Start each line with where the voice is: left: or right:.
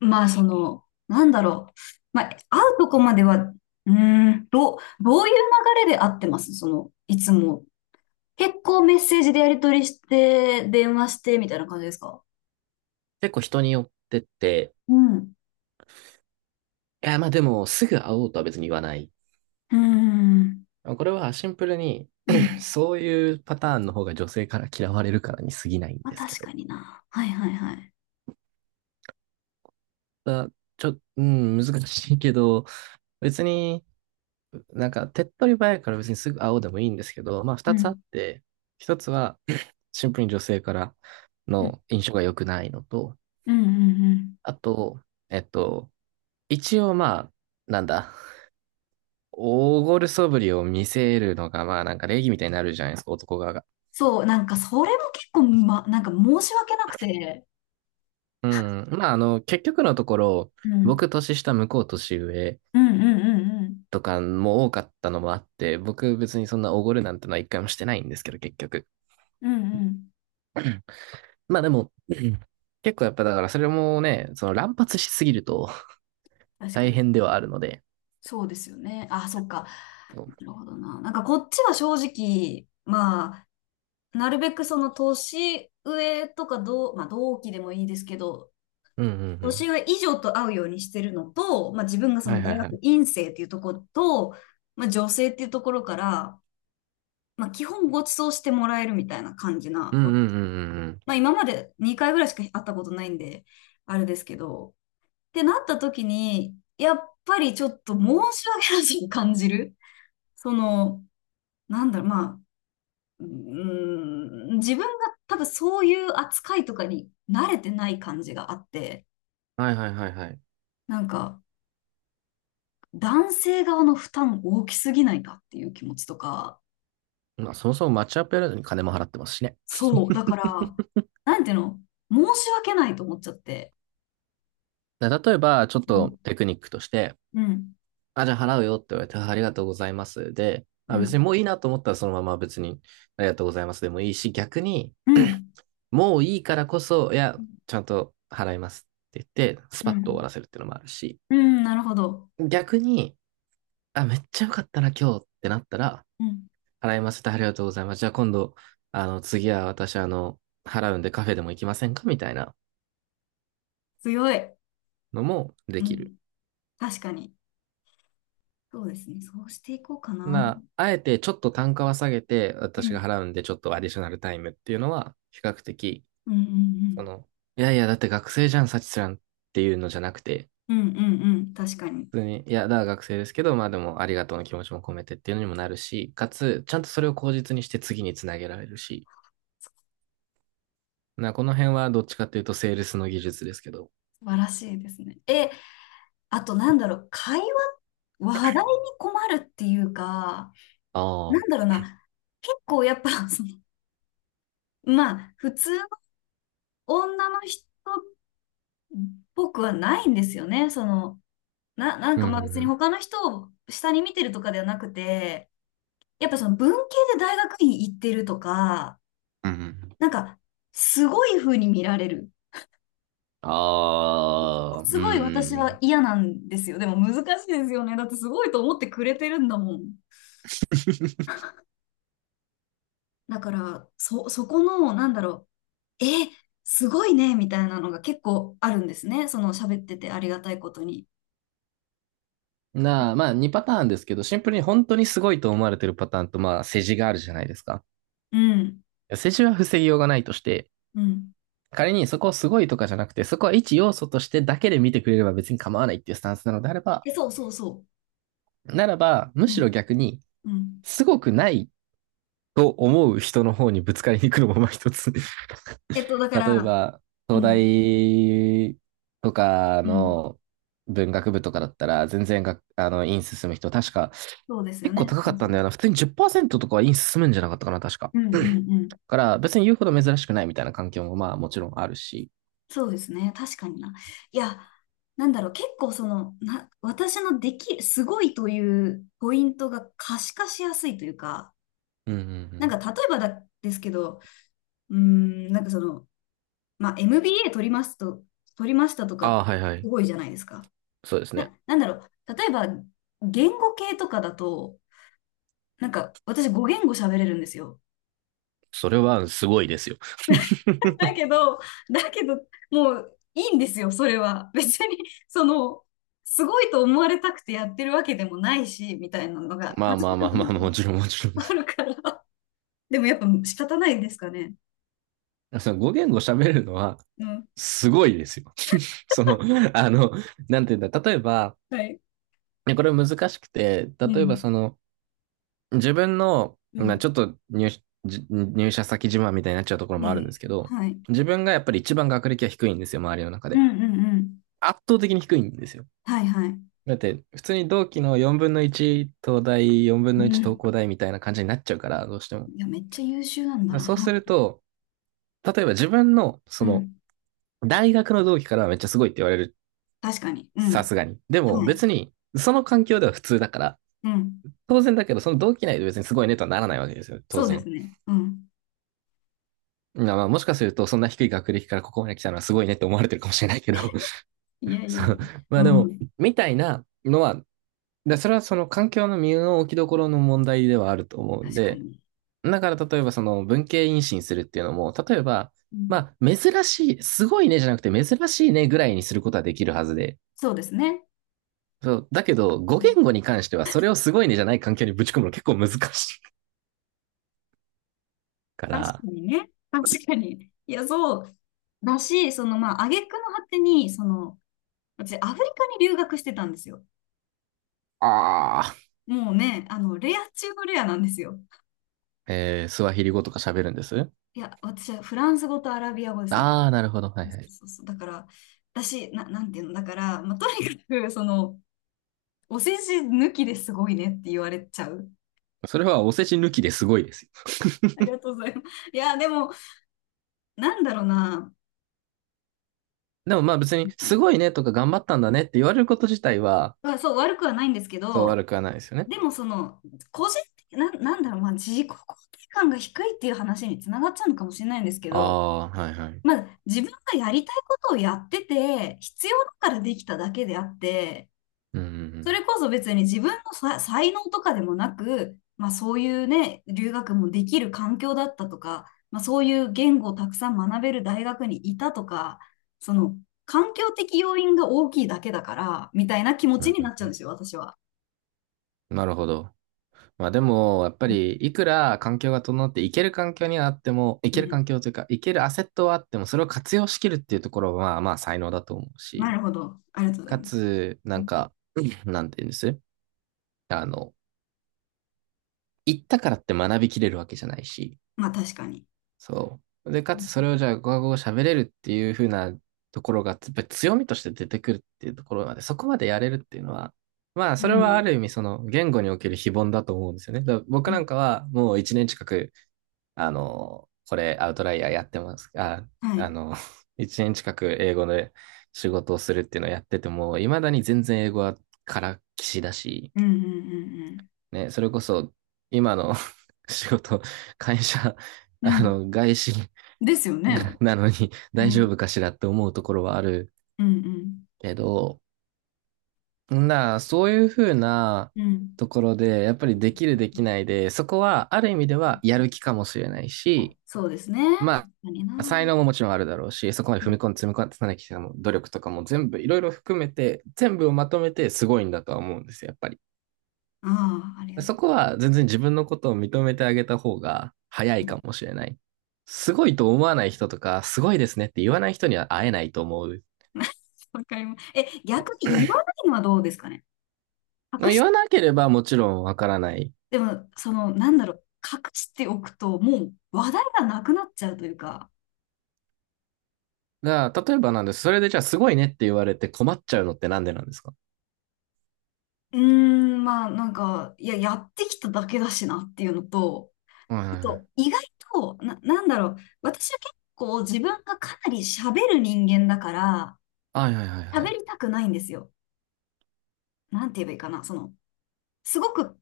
left: まあ、その、なんだろう。まあ、会うとこまでは、どういう流れで会ってますその、いつも。結構メッセージでやり取りして、電話して、みたいな感じですか？
right: 結構人によってって、
left: うん。う
right: いや、まあでも、すぐ会おうとは別に言わない。
left: ーん。
right: これはシンプルに
left: う ん。
right: そういうパターンの方が女性から嫌われるからに過ぎないん
left: まあ、
right: ですけ
left: 確
right: ど。
left: かにな。はいはいはい。
right: だちょ、うん、難しいけど、別になんか手っ取り早いから別にすぐ会おうでもいいんですけど、まあ
left: う
right: 二つあっ
left: ん。
right: て、一つはシンプルに女性から
left: うん。
right: の印象が良くないのと、
left: うん。うんうん。
right: あと、えっと、一応まあ、なんだ、大ごるそぶりを見せるのが、まあなんか礼儀みたいになるじゃないですか、男側が。
left: そう、なんか、それも結構、ま、なんか申し訳なくて。
right: うん。まあ結局のところ、
left: うん。
right: 僕年下、向こう年上
left: うんうんうん
right: とかも多かったのもあって、僕別にそんなおごるなんてのは一回もしてないんですけど、結局。
left: うん。うんうん。
right: まあでも、うん、結構やっぱだからそれもね、その乱発しすぎると
left: 確か
right: 大
left: に。
right: 変ではあるので。
left: そうですよね。あ、そっか。
right: そう、
left: なるほどな。なんかこっちは正直、まあ、なるべくその年上とかまあ同期でもいいですけど、
right: うんうんう
left: 年
right: ん。
left: 上以上と会うようにしてるのと、まあ自分がそ
right: はい
left: の
right: はい
left: 大
right: はい。
left: 学院生っていうところと、まあ女性っていうところから、まあ基本ご馳走してもらえるみたいな感じ
right: う
left: な
right: んう
left: わ
right: んうん
left: け
right: う
left: です。
right: んうん。
left: まあ今まで2回ぐらいしか会ったことないんで、あれですけど、ってなった時に、やっぱりちょっと申し訳なしに感じる。その、なんだろう、まあ、自分が多分そういう扱いとかに慣れてない感じがあって、
right: はいはいはいはい。
left: なんか男性側の負担大きすぎないかっていう気持ちとか、
right: まあそもそもマッチアップやるのに金も払ってますしね。
left: そう、だから、なんていうの、申し訳ないと思っちゃって。
right: だから例えば、ちょっ
left: う
right: と
left: ん、
right: テクニックとして、
left: うん、
right: あ、じゃあ払うよって言われて、あ、ありがとうございます。で、
left: う
right: あ、別に
left: ん、
right: もういいなと思ったらそのまま別にありがとうございますでもいいし、逆に
left: うん、
right: もういいからこそ、いや、ちゃんと払いますって言って、ス
left: う
right: パッと終わ
left: ん、
right: らせるっていうのもあるし、
left: うんなるほど。
right: 逆に、あ、めっちゃよかったな今日ってなったら、
left: うん、
right: 払いますってありがとうございます。じゃあ今度、あの、次は私あの、払うんでカフェでも行きませんかみたいな
left: 強い。
right: のもで
left: う
right: きる。
left: ん、確かに。そうですね、そうしていこうかな。
right: な、あえてちょっと単価は下げて、
left: う
right: 私が
left: ん、
right: 払うんでちょっとアディショナルタイムっていうのは、比較的
left: うん、う
right: そ
left: ん、
right: の、いやいや、だって学生じゃん、サチスランっていうのじゃなくて、
left: うん、うん、うん、うん確かに。
right: 普通に、いや、だから学生ですけど、まあでもありがとうの気持ちも込めてっていうのにもなるし、かつ、ちゃんとそれを口実にして次につなげられるし、な、この辺はどっちかっていうとセールスの技術ですけど。
left: 素晴らしいですね。え、あとなんだろう、話題に困るっていうか、
right: あ
left: な
right: あ、
left: んだろうな、結構やっぱ、その、まあ、普通の女の人っぽくはないんですよね。その、なん
right: うん、
left: か
right: うん、
left: ま
right: う
left: あ別に
right: ん。
left: 他の人を下に見てるとかではなくて、やっぱその文系で大学院行ってるとか、
right: うんうん。
left: なんか、すごい風に見られる。
right: ああ、
left: す
right: う
left: ごい私は
right: ん。
left: 嫌なんですよ。でも難しいですよね。だってすごいと思ってくれてるんだもん。だから、そこの、なんだろう、え、すごいね、みたいなのが結構あるんですね。その喋っててありがたいことに。
right: なあ、まあ2パターンですけど、シンプルに本当にすごいと思われてるパターンと、まあ世辞があるじゃないですか。
left: うん、
right: 世辞は防ぎようがないとして、
left: うん。
right: 仮にそこをすごいとかじゃなくて、そこは一要素としてだけで見てくれれば別に構わないっていうスタンスなのであれば、
left: え、そうそうそ
right: ならば、む
left: う。う
right: しろ
left: ん、
right: 逆に、
left: うん。
right: すごくないと思う人の方にぶつかりに行くのもまあ一つ。
left: だか
right: 例え
left: ら、
right: ば、
left: う
right: 東
left: ん、
right: 大とか
left: うん。
right: の文学部とかだったら、全然があの、院進む人、確か、
left: そうですよ
right: 結構
left: ね。
right: 高か
left: そ
right: っ
left: う
right: た
left: そ
right: んだ
left: う
right: よ
left: そ
right: な。普通に10%とかは院進むんじゃなかったかな、確か。
left: う。うん、うん、うん。
right: だから、別に言うほど珍しくないみたいな環境もまあもちろんあるし。
left: そうですね。確かにな。いや、なんだろう、結構その、私の、すごいというポイントが可視化しやすいというか、
right: うんうんう
left: なん
right: ん。
left: か例えば、ですけど、なんかその、まあ、MBA 取りますと、取りましたと
right: あ
left: か、
right: あ、はいはい。
left: すごいじゃないですか。
right: そうですね。
left: なんだろう。例えば、言語系とかだと、なんか、私語言語喋れるんですよ。
right: それはすごいですよ。
left: だ けど、だけど、もういいんですよ、それは。別に、その、すごいと思われたくてやってるわけでもないし、みたいなのが
right: まあまあまあまあ、も ちろんもちろ
left: あるから。でもやっぱ仕方ないですかね。
right: ん。そのご言語喋るのは
left: うん。
right: すごいですよ。その、あの、なんていうんだ、例えば、
left: はい。
right: ね、これ難しくて、
left: う
right: 例えば
left: ん。
right: その、自分の、
left: う
right: まあ
left: ん。
right: ちょっと入社先自慢みたいになっちゃうところ
left: いや
right: もあ
left: い
right: る
left: や
right: んで
left: い
right: すけ
left: や
right: ど、
left: はい。
right: 自分がやっぱり一番学歴は低いんですよ、周りの中
left: う
right: で。
left: んうんうん。
right: 圧倒的に低いんですよ。
left: はいはい。
right: だって、普通に同期の4分の1東大、4分
left: う
right: の1東
left: ん。
right: 工大みたいな感じになっちゃうから、どうしても。
left: いや、めっちゃ優秀なんだな。
right: そうすると、例えば自分の、そ
left: う
right: の、
left: ん。
right: 大学の同期からはめっちゃすごいって言われる。
left: 確かに。う
right: さ
left: ん。
right: すがに。でも
left: はい。
right: 別に、その環境では普通だから、
left: うん。
right: 当然だけど、その同期内で別にすごいねとはならないわけですよ。当
left: そうです
right: 然。
left: ね。うん。
right: まあまあ、もしかすると、そんな低い学歴からここまで来たのはすごいねって思われてるかもしれないけど
left: いや いやい
right: そ
left: や。
right: う。まあ
left: う
right: でも、
left: ん。
right: みたいなのは、でそれはその環境の身の置きどころの問題ではあると思うん
left: 確か
right: で、
left: に。
right: だから例えばその文系妊進するっていうのも、例えば、
left: うん。
right: まあ、珍しい、すごいねじゃなくて珍しいねぐらいにすることはできるはずで、
left: そうですね。
right: そう。だけど、語言語に関しては、それをすごいねじゃない環境にぶち込むの結構難しいか
left: 確か
right: ら、
left: にね。確かに。いや、そう。だし、その、まあ、挙句の果てに、その、私、アフリカに留学してたんですよ。
right: ああ、
left: もうね、あの、レア中のレアなんですよ。
right: えー、スワヒリ語とか喋るんです、
left: いや、私はフランス語とアラビア語ですね。
right: ああ、なるほど。は
left: そ
right: いは
left: う
right: い。
left: そうそう。だから、私、なんていうの、だから、まあ、とにかく、その、お世辞抜きですごいねって言われちゃう。
right: それはお世辞抜きですごいですよ。
left: あ りがとうございます。いや、でも、なんだろうな。
right: でもまあ別に、すごいねとか頑張ったんだねって言われること自体は、
left: まあそう、悪くはないんですけ
right: そう
left: ど、
right: 悪くはないですよね。
left: でもその、個人的、なんだろう、まあ、自己肯定感が低いっていう話につながっちゃうのかもしれないんですけ
right: あ
left: ど、
right: あ、はいはい。
left: まあ、自分がやりたいことをやってて、必要だからできただけであって、
right: うん、う
left: そ
right: ん、
left: れこそ別に自分の才能とかでもなく、まあそういうね、留学もできる環境だったとか、まあそういう言語をたくさん学べる大学にいたとか、その環境的要因が大きいだけだから、みたいな気持
right: う
left: ち
right: ん、
left: に
right: う
left: なっ
right: ん
left: ちゃうんで
right: う
left: すよ、私は。
right: ん。なるほど。まあでも、やっぱり、いくら環境が整っていける環境にはあっても、い
left: う
right: ける
left: ん。
right: 環境というか、いけるアセットはあっても、それを活用しきるっていうところは、まあまあ才能だと思う
left: な
right: し、
left: るほど。ありがとうござい
right: か
left: ます。
right: つ、
left: う
right: なん
left: ん
right: か、なんて言うんです、あの、行ったからって学びきれるわけじゃないし、
left: まあ確かに。
right: そう。で、かつそ
left: う
right: れをじゃあ、語学語喋れるっていう風なところが、やっぱり強みとして出てくるっていうところまで、そこまでやれるっていうのは、まあ、それはあ
left: ん。
right: る意味、その、言語における非凡だと思うんですよね。だから
left: う
right: 僕な
left: ん
right: んかは、もう一年近く、あの、これアウトライヤーやってます。あ、
left: は
right: あ
left: い。
right: の、1年近く英語で仕事をするっていうのをやってても、未だに全然英語はからっきしだし、
left: うんうんうん
right: ね、それこそ今の 仕事、会社、
left: うん。
right: あ
left: うん。
right: の、外資
left: ですよね。
right: なのに
left: う
right: 大丈
left: ん。
right: 夫かしらって思うところはある
left: うん
right: けど、な、そういうふうな
left: うん。うん。
right: ところで、やっぱりできるできないで、そこはある意味ではやる気かもしれないし、
left: そうですね。確
right: ま
left: かにな。
right: あ、才能ももちろんあるだろうし、そこま
left: う
right: で踏
left: ん
right: み込んで積み重ねてきた努力とかも全部いろいろ含めて、全部をまとめてすごいんだとは思うんですよ、やっぱり。
left: ああ、ありが
right: そ
left: とう。
right: こは全然自分のことを認めてあげた方が早
left: う
right: い
left: ん
right: かもしれない。すごいと思わない人とか、すごいですねって言わない人には会えないと思う
left: わかります。
right: し。
left: 逆に言わないのはどうですかね。隠
right: 言
left: し、
right: わなければもちろんわからない。
left: でも、その、なんだろう、隠しておくと、もう話題がなくなっちゃうというか、
right: が、例えばなんです。それでじゃあすごいねって言われて困っちゃうのってなんでなんですか？
left: まあ、なんか、いや、やってきただけだしなっていうのと、
right: はい
left: あ
right: はいはい。
left: と、意外と、なんだろう、私は結構自分がかなり喋る人間だから、
right: はいはいはいは
left: 喋
right: い。
left: りたくないんですよ。なんて言えばいいかな、その、すごく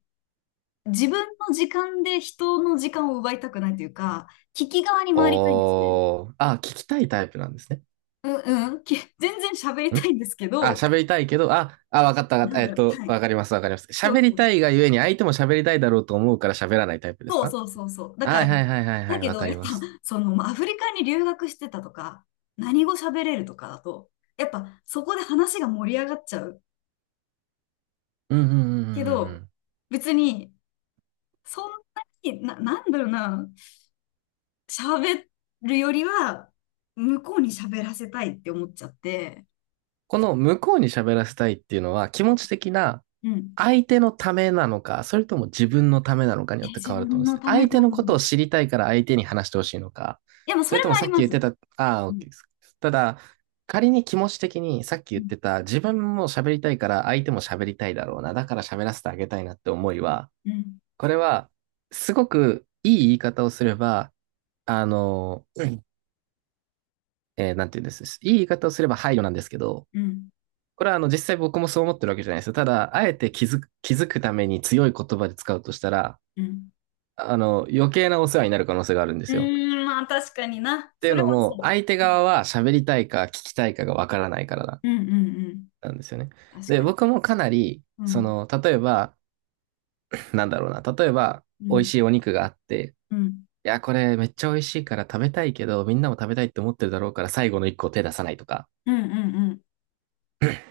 left: 自分の時間で人の時間を奪いたくないというか、聞き側に回りたいんですね。
right: おー。あ、聞きたいタイプなんですね。
left: うんうん。全然喋りた
right: ん、
left: いんですけ
right: あ、
left: ど、
right: 喋りたいけど、あ、あ、わかったわかっ
left: な
right: た。
left: んだろう。はい。
right: わかります、わかります。
left: そう
right: 喋り
left: そう。
right: たいがゆえに相手も喋りたいだろうと思うから喋らないタイプです
left: そう
right: か？
left: そうそうそう。だか
right: はい
left: ら、
right: はいはいはいは
left: だ
right: い、
left: け
right: わ
left: ど、
right: か
left: や
right: り
left: っぱ、
right: ます。
left: その、まあアフリカに留学してたとか、何語喋れるとかだと、やっぱ、そこで話が盛り上がっちゃう。
right: うんうんうんうんうんう
left: けど、
right: ん。
left: 別に、そんなに、なんだろうな、喋るよりは、向こうに喋らせたいって思っちゃって、
right: この向こうに喋らせたいっていうのは気持ち的な、
left: うん。
right: 相手のためなのか、それとも自分のためなのかに
left: え、
right: よって変
left: 自
right: わると思
left: 分
right: うんです
left: の
right: ね。
left: ため
right: 相手
left: か
right: のことを
left: も。
right: 知りたいから相手に話してほしいのか、
left: いや、もう
right: そ
left: そ
right: れ
left: れ
right: とも
left: もあ
right: さ
left: り
right: っき
left: ま
right: 言って
left: す。
right: た、あ
left: う
right: あ、
left: ん、
right: OK です。ただ、仮に気持ち的にさっき
left: う
right: 言っ
left: ん、
right: てた自分も喋りたいから相手も喋りたいだろうな、だから喋らせてあげたいなって思いは、
left: うん、
right: これはすごくいい言い方をすれば、あの、うん、えー、なんて言うんです。いい言い方をすれば配慮なんですけど、
left: うん。
right: これはあの実際僕もそう思ってるわけじゃないですよ。ただ、あえて気づくために強い言葉で使うとしたら、
left: うん
right: あの、余計なお世話になる可能性があるんですよ。
left: まあ確かにな。
right: ってい
left: そ
right: う
left: れ
right: の
left: は
right: も、
left: そ
right: 相手
left: う。う
right: 側は喋りたいか聞きたいかがわからないからな
left: ん、うん、うんうん。
right: なんですよね。
left: 確
right: で、
left: かに。
right: 僕もかなり、
left: う
right: そ
left: ん、
right: の、例えば、なんだろうな、例えば、
left: う
right: 美味
left: ん、
right: しいお肉があって、
left: うん、
right: いや、これめっちゃ美味しいから食べたいけど、みんなも食べたいって思ってるだろうから最後の一個手出さないとか、
left: うん、うん。うん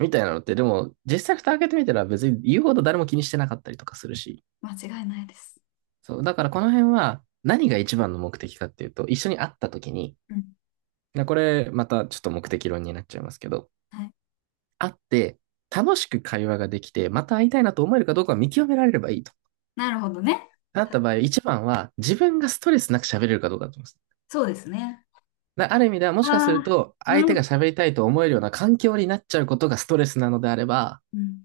right: みたいなのって、でも実際蓋開けてみたら別に言うほど誰も気にしてなかったりとかするし、
left: 間違いないです。
right: そう、だからこの辺は何が一番の目的かっていうと、一緒に会った時に、
left: うん。
right: な、これまたちょっと目的論になっちゃいますけど、
left: はい。
right: 会って楽しく会話ができて、また会いたいなと思えるかどうかを見極められればいいと。
left: なるほどね。
right: なった場合、一番は自分がストレスなく喋れるかどうかだと思います。
left: そうですね。
right: だある意味ではも
left: あ
right: しかする
left: あ、
right: と、相
left: う
right: 手が
left: ん。
right: 喋りたいと思えるような環境になっちゃうことがストレスなのであれば、
left: うん。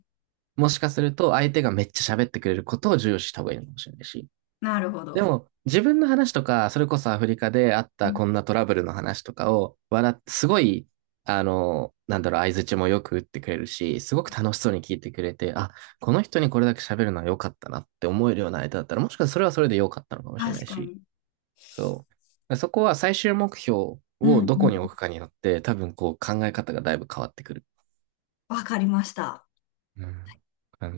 right: もしかすると相手がめっちゃ喋ってくれることを重要視した方がいいのかもしれないし、
left: なるほ
right: で
left: ど。
right: も、自分の話とか、それこそアフリカであっ
left: う
right: た
left: ん
right: こんなトラブルの話とかを、笑って、すごい、あの、なんだろう、相槌もよく打ってくれるし、すごく楽しそうに聞いてくれて、あ、この人にこれだけ喋るのは良かったなって思えるような相手だったら、もしかしたらそれはそれで良かったのかもしれな
left: 確
right: い
left: か
right: し、
left: に。
right: そう。そこは最終目標
left: うん、
right: をど
left: う
right: こに置
left: ん。
right: くかによって、多分こう考え方がだいぶ変わってくる、
left: わかりました。
right: うん、感